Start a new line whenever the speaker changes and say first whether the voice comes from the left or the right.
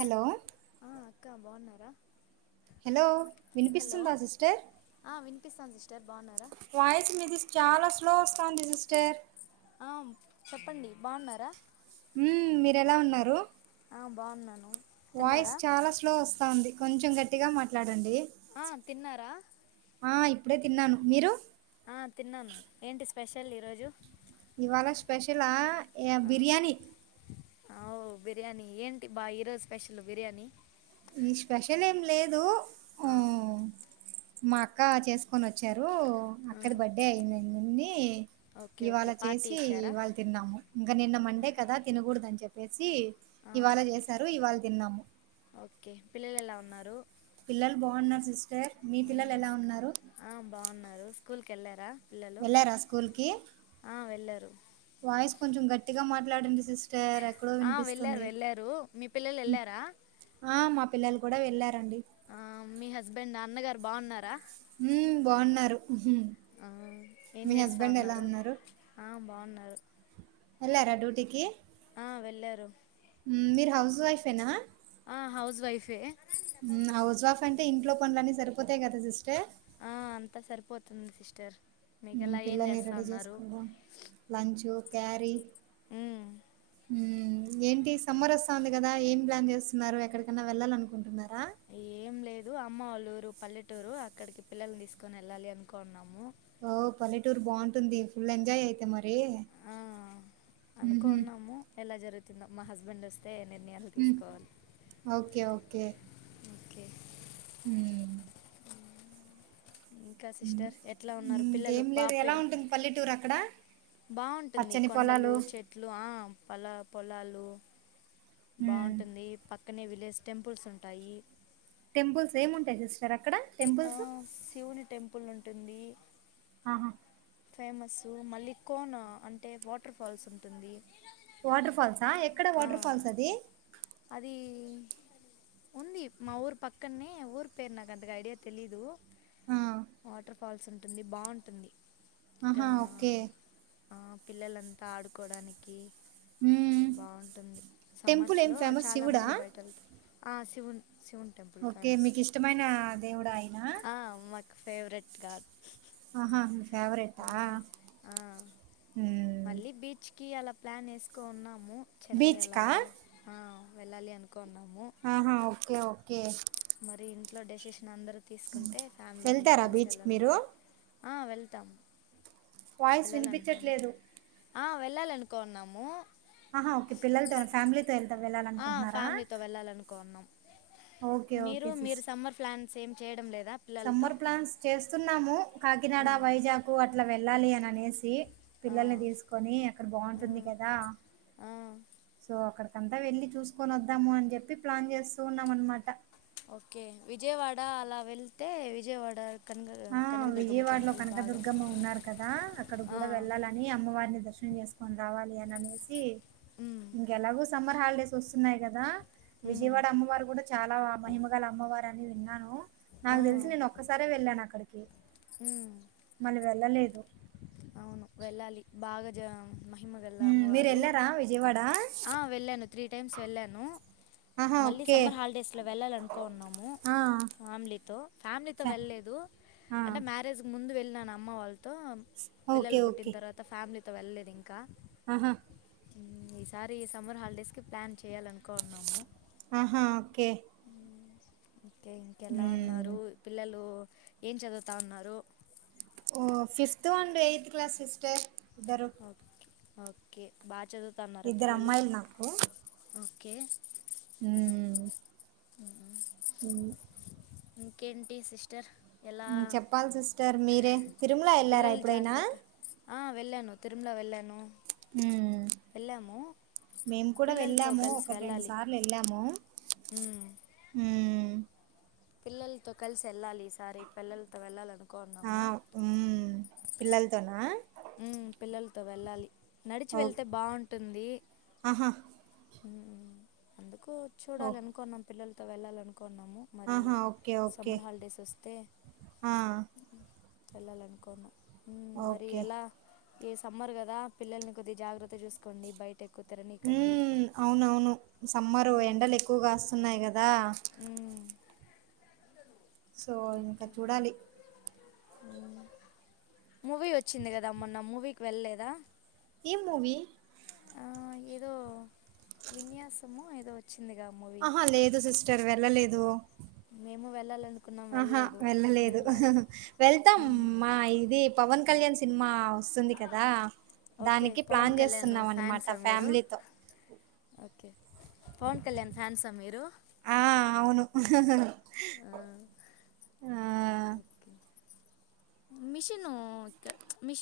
right: Hello
left: క్కా బావున్నార
right: hello వినిపిస్తుందా సిస్టర్
left: పిస్పంది సి
right: వాయిస్ మీది చాలా స్ స్లో వస్తాంది సిస్టర్
left: ఆ మ్ చెప్పండి బాగున్నారా
right: మ్మ్ మీరు ఎలా ఉన్నారు
left: ఆ బాగున్నాను
right: వాయిస్
left: తిన్నారా
right: చాలా స్లో వస్ తా ఉంది కొంచెం గట్టిగా మాట్లాడండి
left: ఆ తిన్నారా
right: ఆ ఇప్పుడే తిన్నాను మీరు
left: స్పెషల్ ఈరోజు
right: ఇవాళ స్పెషలా బిర్యానీ
left: ఆవ్ అ బిర్యానీ ఏంటి బా ఈరోజు స్పెషల్ బిర్యానీ
right: ఈ స్పెషల్ ఏం లేదు
left: ఆ
right: మా అక్క చేసుకొని వచ్చారు
left: ఆ,
right: అక్కది బర్డే అయింది నిన్ని
left: ఓకే ఓకే
right: ఇవాళ
left: పార్టీ
right: చేసి
left: ఇచ్చారా
right: ఇవాళ తిన్నాము ఇంకా నిన్న మండే కదా తినకూడదు అని చెప వచ్చి
left: ఆ
right: ఇవాళ
left: ఓకే
right: చేసారు ఇవాళ తిన్నాము
left: ఓకే పిల్లలు ఎలా ఉన్నారు
right: పిల్లలు బాగున్నారు సిస్టర్ మీ
left: ఆ
right: పిల్లలు ఎలా ఉన్నారు
left: కెళ్ళరా
right: వెళ్ళారా స్కూల్ కి
left: వెళ్ళారు
right: వాయిస్ కొంచెం గట్టిగా మట్ లా సిస్టర్ ఎక్కడో
left: ఆ వెళ్ళారు
right: వినిపిస్తుంది
left: వెళ్ళారు మీ పిల్లలు వెళ్ళారా
right: ఆ మా పిల్లల కూడా వెళ్ళారండి
left: ఆ మీ హస్బెండ్ నాన్నగారు బావున్నారా
right: హుమ్ బావున్నారు
left: ఆ, ఏం
right: మీ
left: చేస్తా
right: హస్బెండ్ ఎలా ఉన్నారు
left: ఆ, ఉన్నారు
right: ఎల్లారా డ్యూటీకి
left: ఆ వెళ్ళారు
right: హ్మ్. మీరు హౌస్ వైఫేనా
left: ఆ హౌస్ వైఫే
right: హౌజ్ వాఫ్ అంటే ఇంట్లో పనులని సరిపోతాయి కదా సిస్టర్
left: ఆ అంతా సరిపోతుంది సిస్టర్ మీకు ఎలా ఏం
right: పిల్లల్ని
left: చేస్తా
right: రెడీ
left: ఉన్నారు
right: చేసుకోవడం లంచు క్యారీ
left: ఉహ్మ్మ్
right: ఏంటి సమ్మర్ వస్తాంది కదా ఏం ప్లాన్ చేస్తున్నారు ఎక్కడికన్నా వెళ్ళాలి అనుకుంటున్నారా
left: ఏం లేదు అమ్మ వాళ్ళ పల్లెటూరు అక్కడికి పిల్లల్ని తీసుకుొని వెళ్ళాలి అనుకున్నాము
right: ఓ పల్లెటూర్ బావుంటుంది ఫుల్ ఎంజాయ్ అయితే మరి
left: ఆ,
right: హుహు.
left: అనుకున్నాము ఎలా జరుగు తిను మా హస్బెండ్స్
right: హ్మ్మ్ ఓకే ఓకే
left: ఓకే
right: హుమ్మ్
left: ఇంకా సిస్టర్ ఎట్లా ఉన్నారు పిల్లలు
right: ఇంకేం లేదు
left: బాబు
right: ఎలా
left: పేరు
right: ఉంటుంది పల్లెటూరు అక్కడ
left: బాగుంటుంది
right: పచ్చని
left: కొండలు
right: పొలాలు.
left: చెట్లు ఆ పలా పొలాలు
right: హ్మ్.
left: బాగుంటుంది పక్ పక్కనే విలేజ్ టెంపుల్స్ ఉంటాయి
right: టెంపుల్స్ ఏమి ఉంటయ్ జస్ సార్ అక్కడ టెంపుల్స్
left: పులు ఉంటుంది
right: ఆ
left: ఫేమస్ మళ్ళి కోన అంటే వాటర్ ఫాల్స్ ఉంటుంది.
right: వాటర్ ఫాల్సా ఎక్కడ
left: ఆ
right: వాటర్ ఫాల్స్ అది.
left: అది ఉంది. మా ఊరు పక్కన్నే ఊరి పేరు నాకు అంతగా ఐడియా తెలీదు.
right: ఆ!
left: వాటర్ కావాల్సి ఉంటుంది బాగుంటుంది ఆ
right: ఆహా ఓకే
left: ఆ పిల్లలంతా ఆడుకోడానికి
right: హ్మ్.
left: బాగుంటుంది
right: టెంపుల్
left: సమ్మర్స్
right: ఏం
left: లో
right: ఫేమస్
left: చాలా
right: శివుడా?
left: మంది బట్టల్ ఆ శివున్
right: ఓకే మీకు ఇష్టమైన దేవుడాయనా
left: ఆ మాకు ఫేవరెట్ గా
right: ఆహాహ్ ఫేవరెట్ ఆ ఊ
left: కి అలా ప్లాన్ వేసుకోన్నాం ము చెన్నై అలా
right: బీచ్‌కా?
left: వెళ్ళి ఆ వెళ్ళాలి అను
right: ఆహా ఓకే ఓక్ కే
left: మరి ఇంట్లో డెసస్ న అందరు తీసుకుంటే ఫ్యామిలీ అందరూ
right: వెళ్తారా
left: కలిసి
right: బీచ్‌కి
left: వెళ్ళాలని
right: మీరు?
left: అనుకున్ ఆ వెళ్తాం
right: వాయిస్
left: వెళ్ళాలనుకోను
right: వినిపించట్లేదు
left: ఆ వెళ్ళాల అనుకోన్నాము
right: ఆహా ఓకే పిల్లలతో ఫ్యామిలీ వెళ్తా వెళ్ళాలి
left: ఆ
right: అనుకుంటున్నారా
left: ఫ్యామిలీతో వెళ్ళాలనుకున్నాం
right: ఓకే ఓకే సిస్
left: సేమ్ చేయడం లేదు
right: సమ్మర్ ప్లాన్స్ చేస్తున్నాము కాకినాడ వైజాకు అట్ ట్లా వెళ్ళాలి అని అనేసి
left: ఆ
right: పిల్లల్ని తీసుకొని అక్కడ
left: ఆ
right: బాగుంటుంది కదా
left: ఆ
right: సో అక్కడ అంతా వెళ్లి చూసుకొని వద్దాము అని చెప్పి ప్లాన్ చేస్తూ ఉన్నాం అన్ మాట
left: ఓకే విజయవాడ అలా వెళ్తే విజయవాడ కనక
right: ఆ
left: కనకదుర్గమ్మ
right: విజయవాడలో
left: టెంపుల్ బాగా
right: కనకదుర్గమ్మ ఉన్నారు కదా అక్కడ
left: ఆ
right: కూడా వెళ్ళాలని అమ్మవారిని దర్శనం చేసు కొని రావాలి అని అనేసి
left: మ్మ్
right: ఇంకా ఎలాగో సమ్మర్ హాలిడేస్ వస్తున్నాయి కదా
left: మ్మ్
right: విజయవాడ అమ్మవారు కూడా చాలా మహిమగల అమ్మవారు అని విన్నాను
left: ఆ
right: నాకు తెలిసి నేను ఒక్కసారే వెళ్ళాన నుకు
left: మ్మ్
right: మల్ వెళ్ళలేదు
left: అవును వెళ్ళాలి బాగా జం మహిమగల్లా
right: హ్మ్.
left: అమ్మవారు
right: మీరెళ్లారా విజయవాడ?
left: వెళ్ళాను త్రీ టైమ్స్ వెళ్ళాను
right: ఆహా!
left: మళ్ళీ
right: ఓకే.
left: సమ్మర్ హాలిడేస్లో వెళ్ళాలనుకున్నాము
right: ఆ!
left: ఫ్యామిలీతో ఫ్యామిలీతో
right: ఫె
left: వెళ్లేదు
right: ఆ!
left: అంటే మ్యారేజ్ ముందు వెళ్ నాన మ్మా వాళ్ ఆ త్
right: ఓకే.
left: పిల్లలు పుట్టిన
right: ఓకే.
left: తర్వాత ఫా ఫ్యామిలీతో వెళ్లేదు ఇంకా
right: ఆహా
left: ఈసారి ఈ సమ్మర్ హాలిడేస్ కి ప్లాన్ చెయ్యాల అనుకోన్నాము
right: ఆహా ఓకే
left: ఇంకే ఇంకెలా
right: హ్మ్.
left: ఉన్నారు పిల్లలు ఏం చదువుతా ఉన్నారు
right: ఓ fifth and eighth class sister ద్దరు
left: ఓకే ఓకే బా చదువుతన్నారా పిల్లలు
right: అమ్మాయిలు
left: కే
right: హుం
left: ఉ
right: హు
left: ఇంకేంటి సిస్టర్ ఎలా
right: చెప్పాలి సిస్టర్ మీరే తిరుమల వెళ్ళారా
left: పిల్లలు
right: ఎప్పుడైనా
left: జాగ్రత్త ఆ వెళ్ళాను తిరుమల వెళ్ళాను
right: హుం
left: వెళ్ళాము
right: మేము కూడా
left: పిల్లలతో
right: వెళ్ళాము
left: కలిసి
right: ఒకట్ రెండు
left: వెళ్ళాలి
right: సార్లు వెళ్ళాము
left: ఉమ్,
right: హుం
left: పిల్లలతో కలిసి వెళ్ళాలి ఈసారి పిల్లలతో వెళ్ళాలను
right: ఆ
left: కున్నము
right: ఉమ్ పిల్లలతోనా
left: ఉ పిల్లలతో వెళ్ళాలి నడిచి
right: ఓ
left: వెళ్తే బాగుంటుంది
right: ఆహా
left: హు అందుకు
right: ఓ
left: చూడాలనుకున్నాం పిల్లల్ తో వెళ్ళాలన్ అను కొన్నాము మరి
right: ఆహా ఓకే ఓకే
left: సమ్మర్ హాలిడేస్ వస్తే
right: ఆ
left: వెళ్ళాలనుకున్న హు మరి
right: ఓకే
left: ఎలా ఇగ సమ్మర్ కదా పిల్లల్ని కొద్ది జాగ్రత్త చూసుకోండి బయట ఎక్కు తిరని కండి
right: హు అవునవును సమ్మరు ఎండలు ఎక్కువగాస్తున్నాయి కద్ ఆ సో ఇంకా చూడాలి
left: మూవీ వచ్చింది కదా మొన్న మూవీకి వెళ్ళలేదా
right: ఎం మూవీ
left: ఆ ఏదో విన్యాసమొ ఏదో వచ్
right: ఆహా లేదు సిస్టర్ వే ళ్ళలేదు
left: మేము వెళ్ళాలన్
right: ఆహా వెళ్ళలేదు వెళ్తాం మా ఇది పవన్ కళ్యాణ్ సినిమా వస్తుంది కదా
left: ఓకే
right: దానికి
left: పవన్
right: ప్లాన్
left: కళ్యాణ్
right: చేస్తున్నాం అన్నమాట
left: ఫ్యాన్సా మీరు
right: ఫ్యామిలీతో
left: ఓకే పవన్ కళ్యాణ్ ఫ్యాన్సా మీరు
right: అహ
left: మిషిను మిషిన్